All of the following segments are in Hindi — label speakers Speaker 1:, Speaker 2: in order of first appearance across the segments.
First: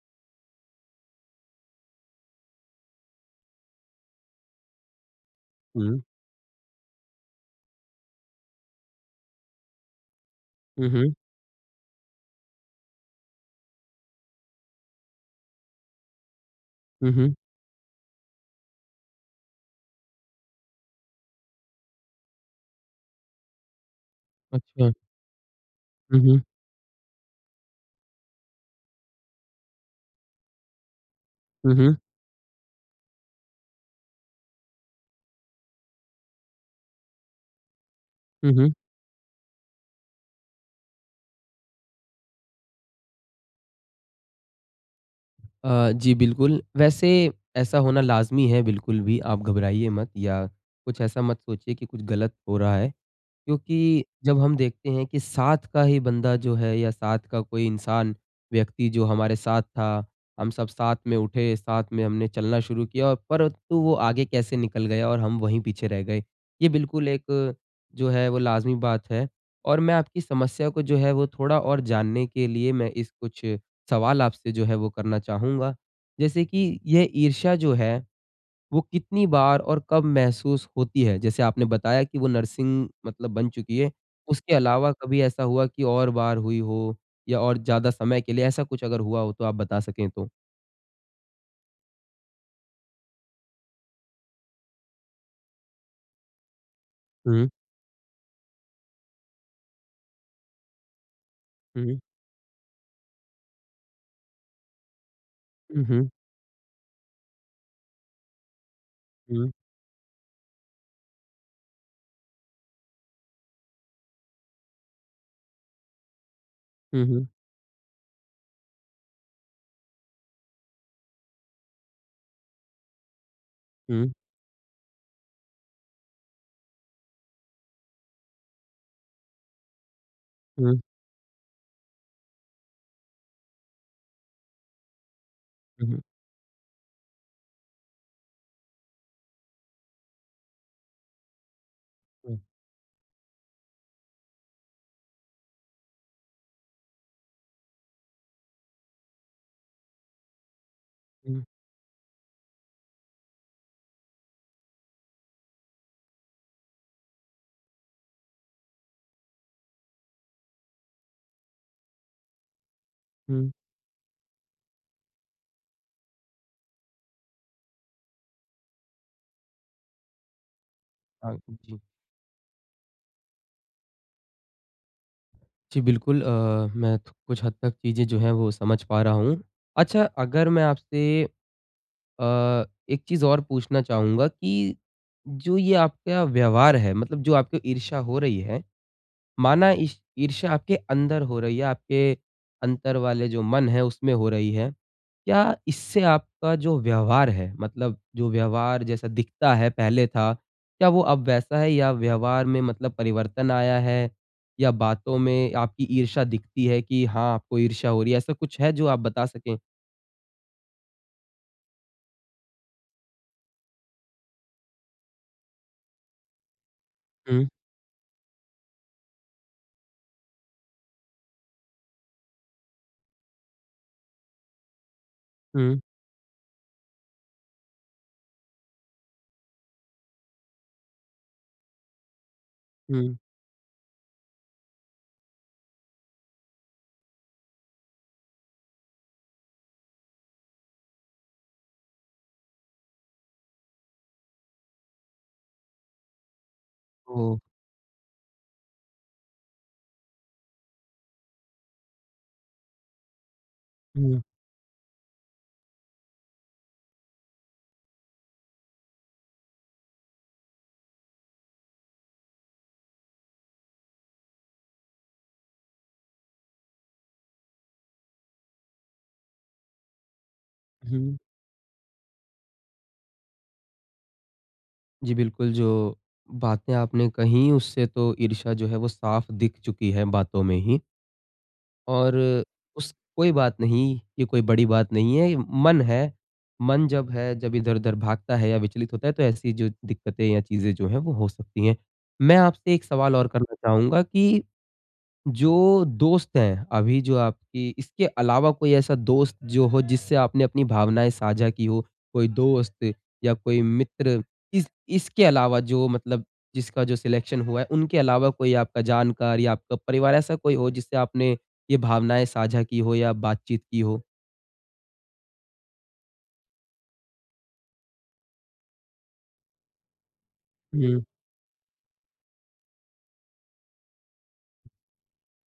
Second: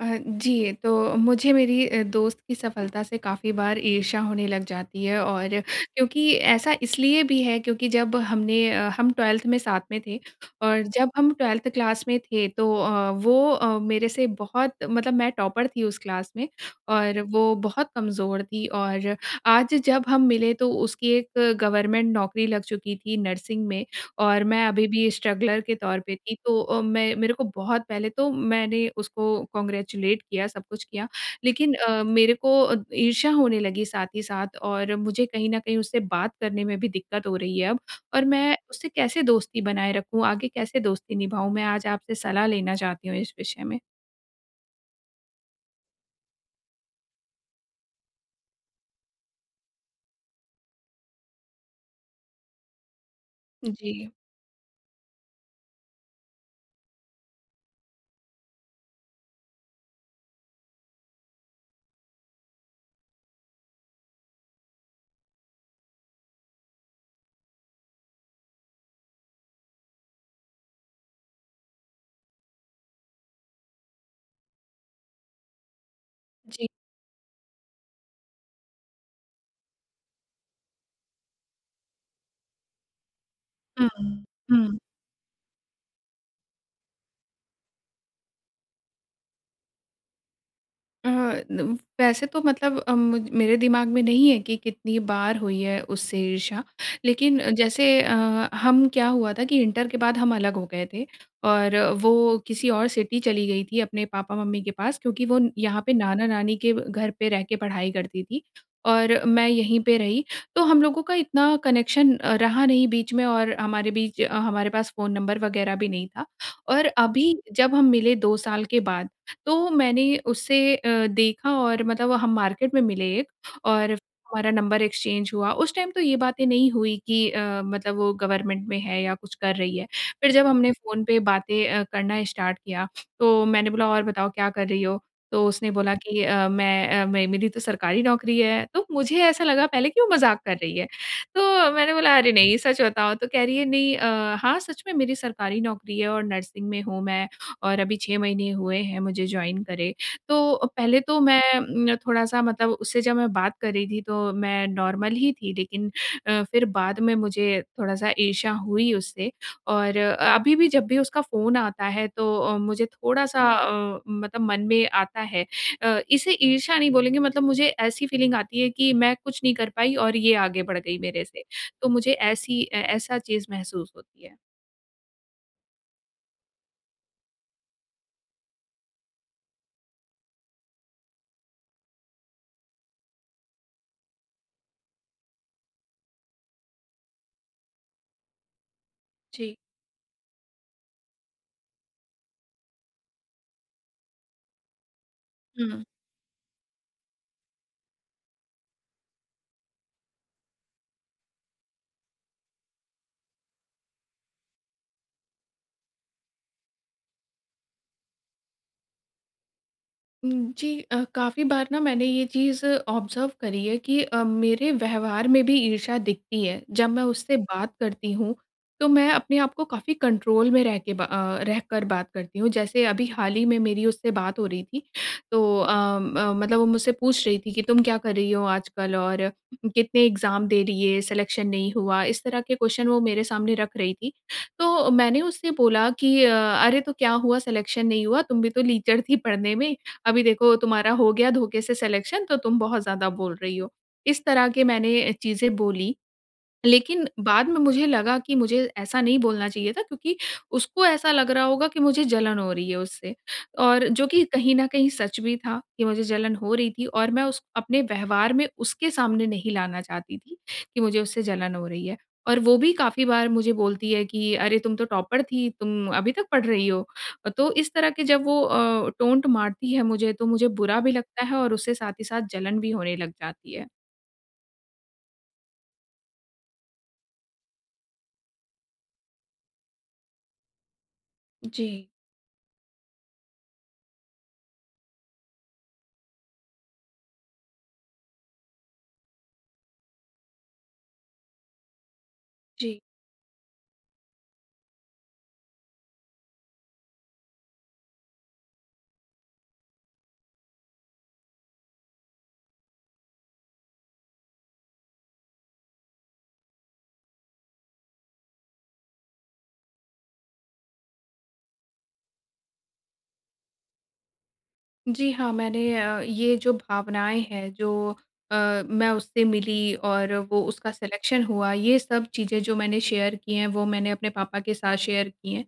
Speaker 1: अ, जी तो मुझे मेरी अ, दोस्त की सफलता से काफ़ी बार ईर्ष्या होने लग जाती है। और
Speaker 2: हुँ।
Speaker 1: क्योंकि ऐसा इसलिए भी है क्योंकि जब हमने अ, हम 12th में साथ में थे। और
Speaker 2: हुँ,
Speaker 1: जब
Speaker 2: हुँ।
Speaker 1: हम 12th क्लास में थे तो अ, वो अ, मेरे से बहुत मतलब मैं टॉपर थी, उस क्लास में
Speaker 2: हुँ,
Speaker 1: और
Speaker 2: हुँ।
Speaker 1: वो बहुत कमज़ोर थी। और आज जब हम मिले तो उसकी एक गवर्नमेंट नौकरी लग चुकी थी नर्सिंग में और मैं अभी
Speaker 2: अच्छा।
Speaker 1: भी स्ट्रगलर के तौर पे
Speaker 2: हुँ,
Speaker 1: थी।
Speaker 2: हुँ।
Speaker 1: तो अ, मैं मेरे को बहुत पहले तो मैंने उसको कांग्रेचुलेट किया, सब कुछ किया,
Speaker 2: हुँ,
Speaker 1: लेकिन
Speaker 2: हुँ।
Speaker 1: अ, मेरे को अ, ईर्ष्या होने लगी साथ ही साथ। और मुझे कहीं न कहीं उससे बात करने में भी दिक्कत हो रही है, अब। और
Speaker 2: हुँ,
Speaker 1: मैं
Speaker 2: हुँ।
Speaker 1: उसे कैसे दोस्ती बनाए रखूँ? आगे कैसे दोस्ती निभाऊँ? मैं आज आपसे सलाह लेना चाहती हूँ, इस विषय में।
Speaker 2: अ, जी बिल्कुल वैसे ऐसा होना लाज़मी है। बिल्कुल भी आप घबराइए मत या कुछ ऐसा मत सोचिए कि कुछ गलत हो रहा है, क्योंकि
Speaker 1: जी।
Speaker 2: जब हम देखते हैं कि साथ का ही बंदा जो है या साथ का कोई इंसान, व्यक्ति, जो हमारे साथ था, हम सब साथ में उठे, साथ में हमने चलना शुरू किया और परंतु वो आगे कैसे निकल गया और हम वही पीछे रह गए। ये बिल्कुल एक जो है, वो लाज़िमी बात है। और मैं आपकी समस्या को जो है, वो थोड़ा और जानने के लिए मैं इस कुछ सवाल आपसे जो है वो करना चाहूँगा। जैसे
Speaker 1: जी।
Speaker 2: कि ये ईर्ष्या जो है, वो कितनी बार और कब महसूस होती है? जैसे आपने बताया कि वो नर्सिंग मतलब बन चुकी
Speaker 1: हुँ,
Speaker 2: है। उसके
Speaker 1: हुँ।
Speaker 2: अलावा कभी ऐसा हुआ कि और बार हुई हो या और ज़्यादा समय के लिए ऐसा कुछ अगर हुआ हो तो आप बता सकें तो?
Speaker 1: अह, नम वैसे तो मतलब अम, मुज मेरे दिमाग में नहीं है कि कितनी बार हुई है उससे ईर्ष्या। लेकिन
Speaker 2: हुँ।
Speaker 1: अ, जैसे अ, हम, क्या हुआ था कि इंटर के बाद हम अलग हो गए थे। और
Speaker 2: हुँ, हुँ।
Speaker 1: वो किसी और सिटी चली गई थी अपने पापा-मम्मी के पास क्योंकि वो न यहाँ
Speaker 2: हुँ,
Speaker 1: पे
Speaker 2: हुँ।
Speaker 1: नाना-नानी के व घर पे रह के पढ़ाई करती थी, और मैं
Speaker 2: हुँ।
Speaker 1: यहीं पे रही। तो हम लोगों का इतना कनेक्शन अ, रहा नहीं बीच में और हमारे बीच अ, हमारे पास फ़ोन नंबर वगैरह भी नहीं था। और
Speaker 2: हुँ, हुँ।
Speaker 1: अभी जब हम मिले 2 साल के बाद, तो मैंने उसे अ, देखा और मतलब हम मार्केट में मिले और
Speaker 2: हुँ।
Speaker 1: हमारा नंबर एक्सचेंज हुआ। उस टाइम तो ये बातें नहीं हुई कि अ, मतलब वो गवर्नमेंट में है या कुछ कर रही है। फिर जब हमने
Speaker 2: हुँ।
Speaker 1: फ़ोन पे बातें अ, करना स्टार्ट किया, तो मैंने बोला, "और बताओ, क्या कर रही हो?" तो उसने
Speaker 2: हुँ,
Speaker 1: बोला
Speaker 2: हुँ।
Speaker 1: कि अ, "मैं अ, मे मेरी तो सरकारी नौकरी है।" तो मुझे ऐसा लगा पहले कि वो मज़ाक कर रही है। तो मैंने बोला, "अरे
Speaker 2: हुँ।
Speaker 1: नहीं! सच बताओ।" तो कह रही है, "नहीं अ, हाँ, सच में मेरी सरकारी नौकरी है और नर्सिंग में हूँ मैं, और अभी 6 महीने हुए हैं मुझे जॉइन करे।" तो पहले तो मैं
Speaker 2: हुँ।
Speaker 1: अम, थोड़ा-सा मतलब उससे जब मैं बात कर रही थी, तो मैं नॉर्मल ही थी लेकिन अ, फिर बाद में मुझे थोड़ा-सा ईर्ष्या हुई उससे। और अभी भी जब भी उसका फ़ोन आता है तो अ, मुझे थोड़ा-सा
Speaker 2: हुँ।
Speaker 1: अ, मतलब मन में आता है। अ, इसे ईर्ष्या नहीं बोलेंगे, मतलब मुझे ऐसी फीलिंग आती है कि मैं कुछ नहीं कर पाई और ये आगे बढ़ गई मेरे
Speaker 2: हाँ
Speaker 1: से।
Speaker 2: अ, जी।
Speaker 1: तो मुझे ऐसी अ, ऐसा चीज़ महसूस होती है।
Speaker 2: जी बिल्कुल अ, मैं कुछ हद तक चीज़ें जो है वो समझ पा रहा हूँ। अच्छा अगर मैं आपसे अ, एक चीज़ और पूछना चाहूँगा कि जो ये आपका व्यवहार है, मतलब जो आपकी ईर्षा हो रही है,
Speaker 1: जी।
Speaker 2: माना ई ईर्षा आपके अंदर हो रही है, आपके अंदर वाले जो मन है उसमें हो रही है। क्या
Speaker 1: हुँ।
Speaker 2: इससे आपका जो व्यवहार है, मतलब जो व्यवहार जैसा दिखता है पहले था, क्या वो अब वैसा है या व्यवहार में मतलब परिवर्तन आया है? या बातों में आपकी इर्षा दिखती है कि हाँ, आपको इर्षा हो रही है? ऐसा कुछ है जो आप बता सकें।
Speaker 1: हुँ, जी अ, काफ़ी बार ना मैंने ये चीज़ ऑब्जर्व करी है कि अ, मेरे व्यवहार में भी ईर्षा दिखती है। जब मैं उससे
Speaker 2: हुँ।
Speaker 1: बात करती हूँ तो मैं अपने आप को काफ़ी कंट्रोल में रहके ब अ, रहकर बात करती हूँ। जैसे अभी हाल ही में मेरी उससे बात हो रही थी, तो अ,
Speaker 2: हुँ।
Speaker 1: म मतलब वो मुझसे पूछ रही थी कि तुम क्या कर रही हो आजकल और कितने एक्जाम दे दिए, सिलेक्शन नहीं हुआ। इस तरह के क्वेश्चन वो
Speaker 2: हुँ।
Speaker 1: मेरे सामने रख रही थी। तो मैंने उससे बोला कि अ, "अरे तो क्या हुआ सिलेक्शन नहीं हुआ, तुम भी तो लीचर थी पढ़ने में। अभी देखो तुम्हारा हो गया धोखे से सिलेक्शन तो तुम बहुत ज़्यादा बोल रही हो", इस तरह के मैंने चीज़ें बोली। लेकिन
Speaker 2: ओह!
Speaker 1: बाद में मुझे लगा कि मुझे ऐसा नहीं बोलना चाहिए था क्योंकि उसको ऐसा लग रहा होगा कि मुझे जलन हो रही है उससे और जो
Speaker 2: हुँ।
Speaker 1: कि कहीं न कहीं सच भी था कि मुझे जलन हो रही थी। और मैं उस अपने व्यवहार में उसके सामने नहीं लाना चाहती थी कि मुझे उससे जलन हो रही है। और वो भी काफ़ी बार मुझे बोलती है कि अरे तुम तो टॉपर थी तुम अभी तक पढ़ रही हो। तो इस तरह की जब वो अ, टोंट मारती है मुझे तो मुझे बुरा भी
Speaker 2: हुँ।
Speaker 1: लगता है और उससे साथ ही साथ जलन भी होने लग जाती है।
Speaker 2: जी बिल्कुल, जो बातें आपने कहीं उससे तो ईर्षा जो है वो साफ़ दिख चुकी है बातों में ही।
Speaker 1: जी।
Speaker 2: और उस कोई बात नहीं, ये कोई बड़ी बात नहीं है, ये मन है। मन जब है जब इधर-उधर भागता है या विचलित होता है तो ऐसी जो दिक्कतें या चीज़ें जो है वो हो सकती है। मैं आपसे
Speaker 1: जी।
Speaker 2: एक सवाल और करना चाहूँगा कि, जो दोस्त है अभी जो आपकी इसके अलावा कोई ऐसा दोस्त जो हो जिससे आपने अपनी भावनाएँ साझा की हो, कोई दोस्त या कोई मित्र इस इसके अलावा जो मतलब जिसका जो सिलेक्शन हुआ है उनके अलावा कोई आपका जानकार या आपका परिवार ऐसा कोई हो जिससे आपने ये भावनाएँ साझा की हो या बातचीत की हो?
Speaker 1: जी हाँ, मैंने अ, ये जो भावनाएँ हैं जो अ, मैं उससे मिली और वो उसका
Speaker 2: हुँ।
Speaker 1: सिलेक्शन हुआ, ये सब चीज़ें जो मैंने शेयर की हैं वो मैंने अपने पापा के साथ शेयर की हैं।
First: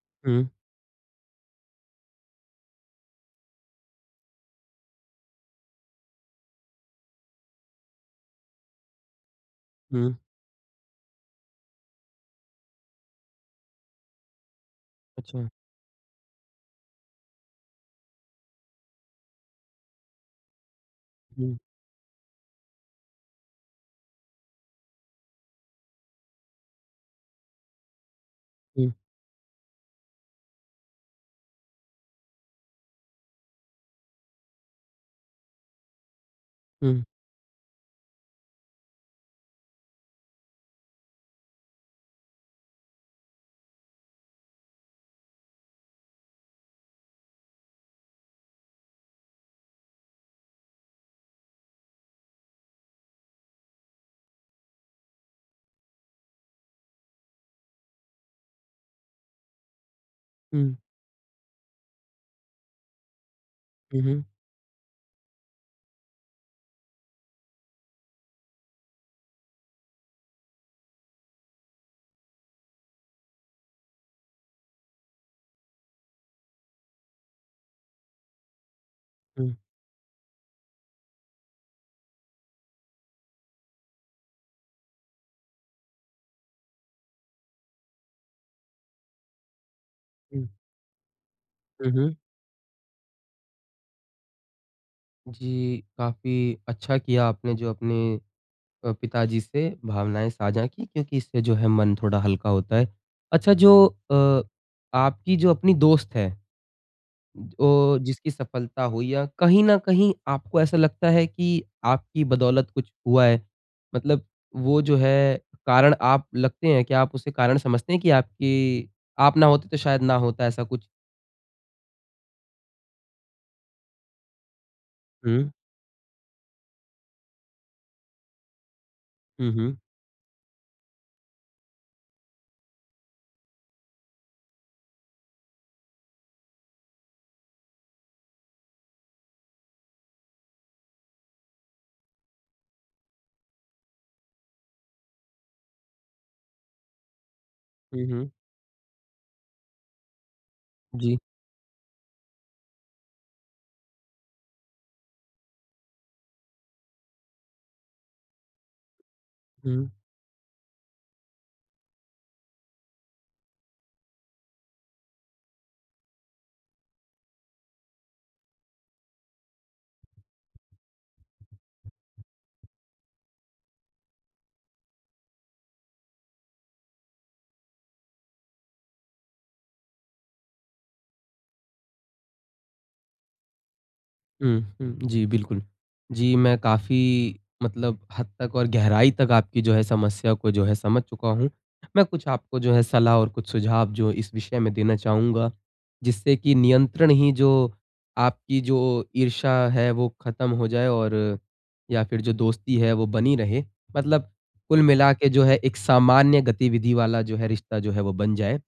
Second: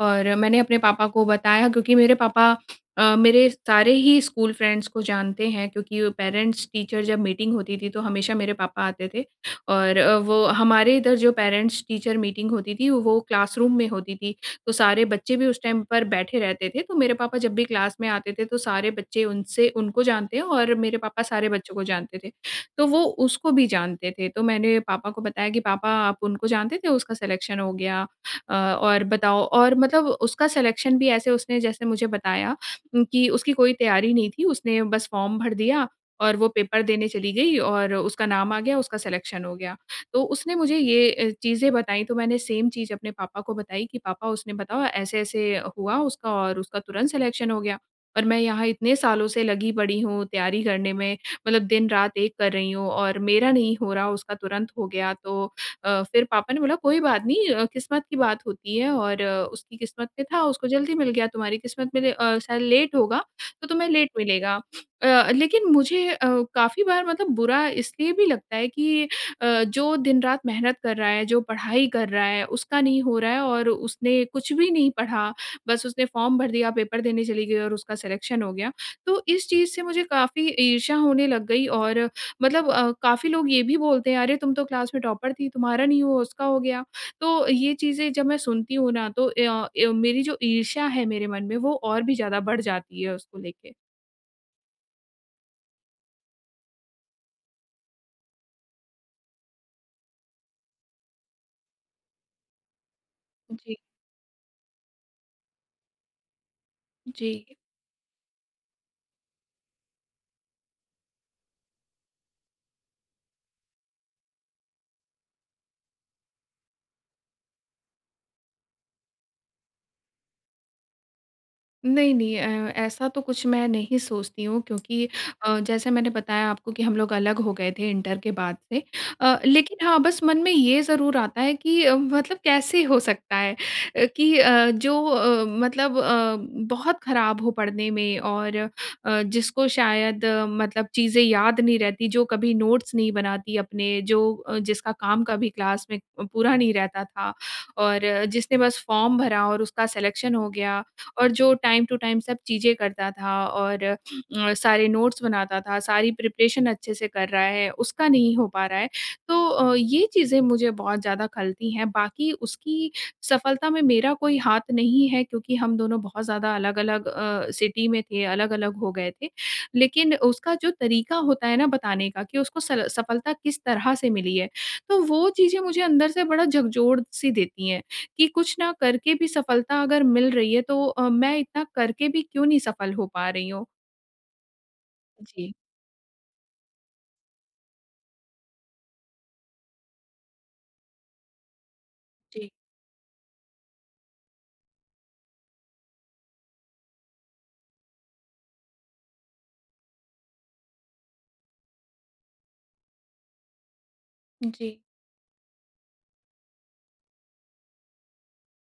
Speaker 1: और
Speaker 2: हुँ।
Speaker 1: मैंने अपने पापा को बताया क्योंकि मेरे पापा अ, मेरे सारे ही स्कूल फ्रेंड्स को जानते हैं। क्योंकि पेरेंट्स-टीचर जब मीटिंग होती थी तो हमेशा मेरे पापा आते थे। और अ,
Speaker 2: हुँ।
Speaker 1: वो हमारे इधर जो पेरेंट्स-टीचर मीटिंग होती थी वो क्लासरूम में होती थी। तो सारे बच्चे भी
Speaker 2: अच्छा।
Speaker 1: उस टाइम पर बैठे रहते थे। तो मेरे पापा जब भी क्लास में आते थे तो सारे बच्चे उनसे उनको जानते हैं और मेरे पापा सारे
Speaker 2: हुँ।
Speaker 1: बच्चों को जानते थे। तो वो उसको भी जानते थे। तो मैंने पापा को बताया कि पापा आप उनको जानते थे, उसका सिलेक्शन हो गया। अ,
Speaker 2: हुँ।
Speaker 1: और बताओ और मतलब उसका सिलेक्शन भी ऐसे उसने जैसे मुझे बताया उम, कि उसकी कोई तैयारी नहीं थी, उसने बस फॉर्म भर दिया और वो पेपर
Speaker 2: हुँ।
Speaker 1: देने चली गई और उसका नाम आ गया, उसका सिलेक्शन हो गया। तो उसने मुझे ये ए चीज़ें बताई तो मैंने सेम चीज़ अपने पापा को बताई कि पापा उसने बताया ऐसे-ऐसे हुआ उसका और उसका तुरंत सिलेक्शन हो गया। और मैं यहाँ इतने सालों से लगी पड़ी हूँ तैयारी करने में, मतलब दिन-रात एक कर रही हूँ और मेरा नहीं हो रहा, उसका तुरंत हो गया। तो अ, फिर पापा ने बोला कोई बात नहीं अ, किस्मत की बात होती है और उसकी किस्मत में था, उसको
Speaker 2: हुँ।
Speaker 1: जल्दी मिल गया, तुम्हारी किस्मत में ले अ, शायद लेट होगा तो तुम्हें
Speaker 2: हुँ,
Speaker 1: लेट
Speaker 2: हुँ।
Speaker 1: मिलेगा। अ, लेकिन मुझे अ, काफ़ी बार मतलब बुरा इसलिए भी लगता है कि अ, जो दिन-रात मेहनत कर रहा है, जो पढ़ाई कर रहा है उसका नहीं हो रहा है और उसने कुछ भी नहीं पढ़ा, बस उसने फॉर्म भर दिया पेपर देने चली गई और उसका सिलेक्शन हो गया। तो इस
Speaker 2: हुँ।
Speaker 1: चीज़ से मुझे काफ़ी ईर्षा होने लग गई। और मतलब अ, काफ़ी लोग ये भी बोलते हैं अरे तुम तो क्लास में टॉपर थी तुम्हारा नहीं हुआ, उसका हो गया। तो ये चीज़ें जब मैं सुनती हूँ ना तो य अ, मेरी जो
Speaker 2: हुँ।
Speaker 1: ईर्षा है मेरे मन में वो
Speaker 2: हुँ,
Speaker 1: और भी
Speaker 2: हुँ।
Speaker 1: ज़्यादा बढ़ जाती है उसको लेके।
Speaker 2: जी काफ़ी अच्छा किया आपने जो अपने अ, पिताजी से भावनाएँ साझा की क्योंकि इससे जो है मन थोड़ा हल्का होता है। अच्छा
Speaker 1: जी।
Speaker 2: जो अ, आपकी जो अपनी दोस्त है अ,
Speaker 1: जी।
Speaker 2: जिसकी सफलता हुई या कहीं न कहीं आपको ऐसा लगता है की आपकी बदौलत कुछ हुआ है? मतलब वो जो है कारण आप लगते है क्या आप उसे कारण समझते हैं की आपकी आप ना होते तो शायद ना होता ऐसा कुछ?
Speaker 1: नहीं, नहीं। अ, ऐसा तो कुछ मैं नहीं सोचती हूँ क्योंकि
Speaker 2: हुँ।
Speaker 1: अ, जैसे मैंने बताया आपको कि हम लोग अलग हो गए थे इंटर के बाद में। अ,
Speaker 2: हुँ, हुँ।
Speaker 1: लेकिन हाँ, बस मन में ये ज़रूर आता है कि मतलब कैसे हो सकता है अ, कि अ, जो अ, मतलब अ, बहुत खराब हो पढ़ने में और अ, जिसको शायद मतलब चीज़ें याद नहीं रहती, जो कभी नोट्स नहीं बनाती अपने, जो जिसका काम कभी क्लास में अ, पूरा नहीं रहता था और
Speaker 2: हुँ, हुँ।
Speaker 1: जिसने बस फॉर्म भरा और उसका सिलेक्शन हो गया।
Speaker 2: जी।
Speaker 1: और जो टाइम टू टाइम सब चीज़ें करता था और अ, सारे नोट्स बनाता था, सारी प्रिपरेशन अच्छे से कर रहा है, उसका नहीं हो पा रहा है। तो
Speaker 2: हुँ।
Speaker 1: ये चीज़ें मुझे बहुत ज़्यादा खलती हैं। बाकी उसकी सफलता में मेरा कोई हाथ नहीं है क्योंकि हम दोनों बहुत ज़्यादा अलग-अलग अ, सिटी में थे, अलग-अलग हो गए थे। लेकिन उसका जो तरीका होता है ना बताने का कि उसको सल सफलता किस तरह से मिली है। तो वो चीज़ें मुझे अंदर से बड़ा झकझोर-सी देती हैं, कि कुछ ना करके भी सफलता अगर मिल रही है तो अ, मैं इतना करके भी क्यों नहीं सफल नहीं हो पा रही हूँ?
Speaker 2: हुँ, हुँ। जी,
Speaker 1: जी।
Speaker 2: बिल्कुल। जी, मैं काफ़ी मतलब हद तक और गहराई तक आपकी जो है समस्या को जो है समझ चुका हूँ। मैं कुछ
Speaker 1: जी।
Speaker 2: आपको जो है सलाह और कुछ सुझाव जो इस विषय में देना चाहूँगा जिससे कि नियंत्रण ही जो आपकी जो ईर्षा है वो खत्म हो जाए और या फिर जो दोस्ती है वो बनी रहे। मतलब
Speaker 1: जी।
Speaker 2: कुल मिलाके जो है एक सामान्य गतिविधि वाला जो है रिश्ता जो है वो बन जाए।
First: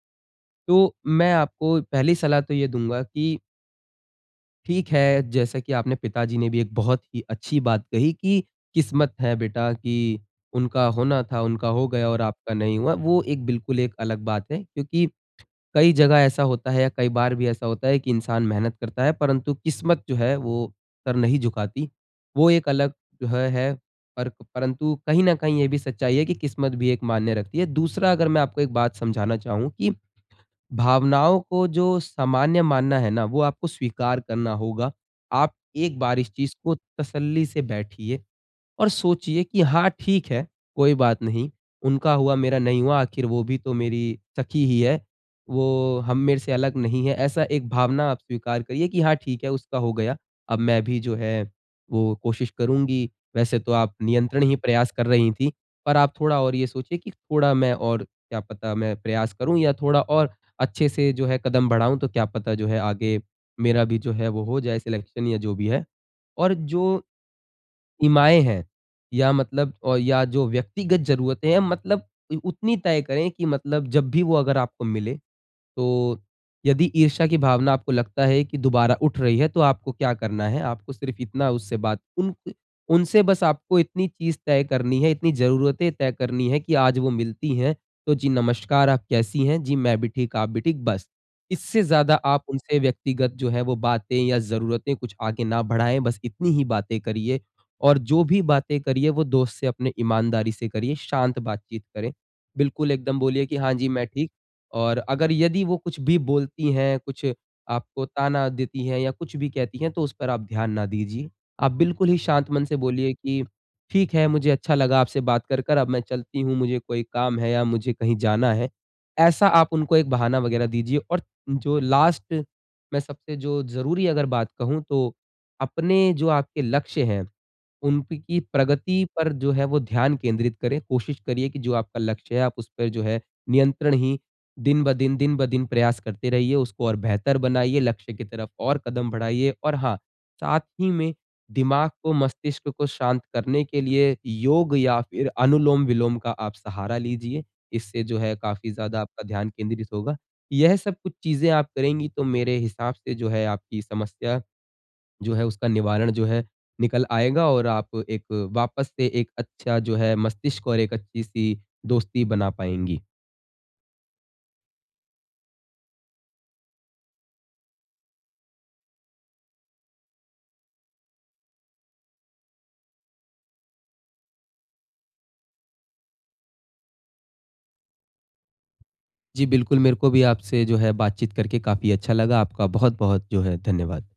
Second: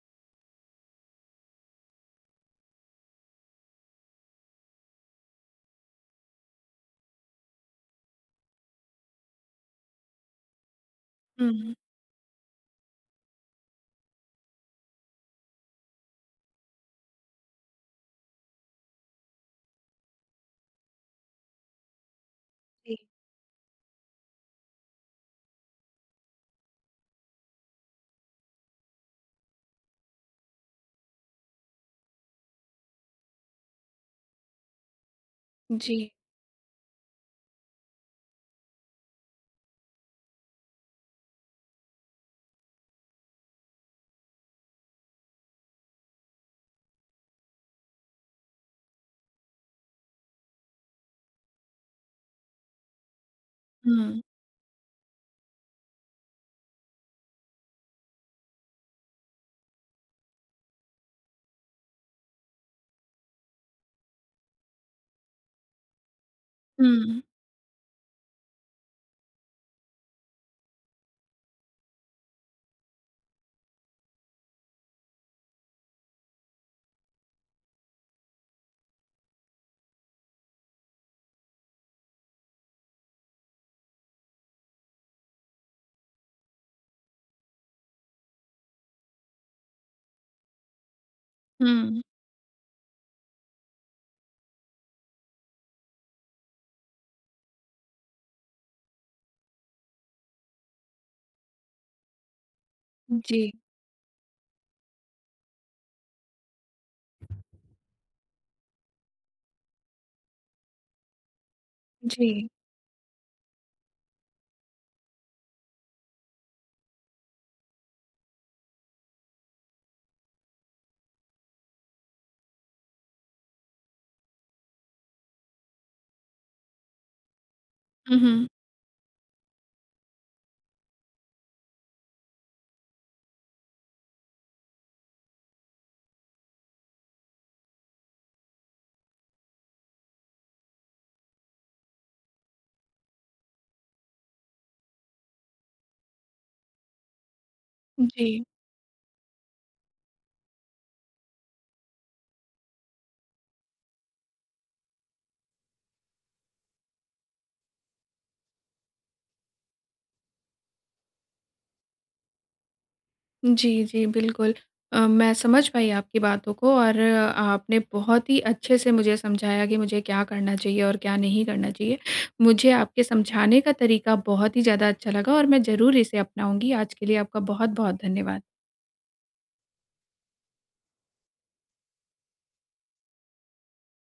Speaker 2: तो मैं आपको पहली सलाह तो ये दूँगा कि ठीक है, जैसा कि आपने पिताजी ने भी एक बहुत ही अच्छी बात कही कि किस्मत है बेटा की उनका होना था, उनका
Speaker 1: हुँ।
Speaker 2: हो गया और आपका नहीं हुआ वो एक बिल्कुल एक अलग बात है। क्योंकि कई जगह ऐसा होता है या कई बार भी ऐसा होता है कि इंसान मेहनत करता है परंतु किस्मत जो है वो सर नहीं झुकाती। वो एक अलग
Speaker 1: जी।
Speaker 2: जो है, है। पर परंतु कहीं न कहीं ये भी सच्चाई है कि किस्मत भी एक मान्य रखती है। दूसरा अगर मैं आपको एक बात समझाना चाहूँ कि भावनाओं को जो सामान्य मानना है ना वो आपको स्वीकार करना होगा। आप एक
Speaker 1: जी।
Speaker 2: बार इस चीज़ को तसल्ली से बैठिए और सोचिए कि हाँ ठीक है, कोई बात नहीं। उनका हुआ मेरा नहीं हुआ आखिर वो भी तो मेरी सखी ही है। वो हम मेरे से अलग नहीं है ऐसा एक भावना आप स्वीकार करिए कि हाँ, ठीक है उसका हो गया। अब मैं भी जो है वो कोशिश करुँगी। वैसे तो आप
Speaker 1: हुँ।
Speaker 2: नियंत्रण ही प्रयास कर रही थी। पर आप थोड़ा और ये सोचिए कि थोड़ा मैं और क्या पता मैं प्रयास करूँ या थोड़ा और अच्छे से जो है कदम बढ़ाऊँ तो क्या पता जो है आगे मेरा भी जो है वो हो जाए सिलेक्शन या जो भी है। और जो,
Speaker 1: हुँ।
Speaker 2: इमाएँ हैं या मतलब अ, या जो व्यक्तिगत जरूरतें है मतलब उ उतनी तय करे की मतलब जब भी वो अगर आपको मिले तो यदि ईर्षा की भावना आपको लगता है कि दोबारा उठ रही है तो आपको क्या करना है? आपको सिर्फ़ इतना उससे बात उनके उनसे बस आपको इतनी चीज़ तय करनी है, इतनी जरूरतें तय करनी है कि आज वो मिलती हैं तो जी नमस्कार आप कैसी हैं? जी मैं भी ठीक, आप भी ठीक बस। इससे
Speaker 1: हुँ।
Speaker 2: ज़्यादा आप उनसे व्यक्तिगत जो है वो बातें या जरूरतें कुछ आगे ना बढ़ाएँ, बस इतनी ही बातें करिए और जो भी बातें करिए वो दोस्त से अपनी ईमानदारी से करिए, शांत बातचीत करें। बिल्कुल एकदम बोलिए
Speaker 1: जी।
Speaker 2: कि हाँ जी मैं ठीक। और अगर यदि वो कुछ भी बोलती हैं, कुछ आपको ताना देती हैं या कुछ भी कहती हैं तो उस पर आप ध्यान ना दीजिए। आप बिल्कुल ही
Speaker 1: जी।
Speaker 2: शांत मन से बोलिए कि ठीक है, मुझे अच्छा लगा आपसे बात कर कर अब मैं चलती हूँ, मुझे कोई काम है या मुझे कहीं जाना है। ऐसा आप उनको एक बहाना वगैरह दीजिए और जो लास्ट में सबसे जो ज़रूरी अगर बात कहूँ तो अपने जो आपके लक्ष्य हैं
Speaker 1: हुँ,
Speaker 2: उनकी
Speaker 1: हुँ।
Speaker 2: प्रगति पर जो है वो ध्यान केंद्रित करें। कोशिश करिए कि जो आपका लक्ष्य है आप उसपे जो है नियंत्रण ही दिन ब दिन, दिन ब दिन प्रयास करते रहिए, उसको और बेहतर बनाइए, लक्ष्य की तरफ और कदम बढ़ाइए। और हाँ, साथ ही में दिमाग को, मस्तिष्क को शांत करने के लिए योग या फिर अनुलोम-विलोम का आप सहारा लीजिए। इससे जो है
Speaker 1: जी।
Speaker 2: काफ़ी ज़्यादा आपका ध्यान केंद्रित होगा। यह सब कुछ चीज़ें आप करेंगी तो मेरे हिसाब से जो है आपकी समस्या जो है उसका निवारण जो है निकल आएगा और आप एक वापस से एक अच्छा जो है मस्तिष्क और एक अच्छी-सी दोस्ती बना पाएँगी।
Speaker 1: जी, जी, बिल्कुल अ, मैं समझ पाई आपकी बातों को। और आपने बहुत ही अच्छे से मुझे समझाया कि मुझे क्या करना चाहिए और क्या नहीं करना चाहिए। मुझे आपके समझाने का तरीका बहुत ही ज़्यादा अच्छा लगा और मैं ज़रूर इसे अपनाऊँगी। आज के लिए आपका बहुत-बहुत धन्यवाद।
Speaker 2: जी बिल्कुल, मेरे को भी आपसे जो है बातचीत करके काफ़ी अच्छा लगा। आपका बहुत-बहुत जो है धन्यवाद।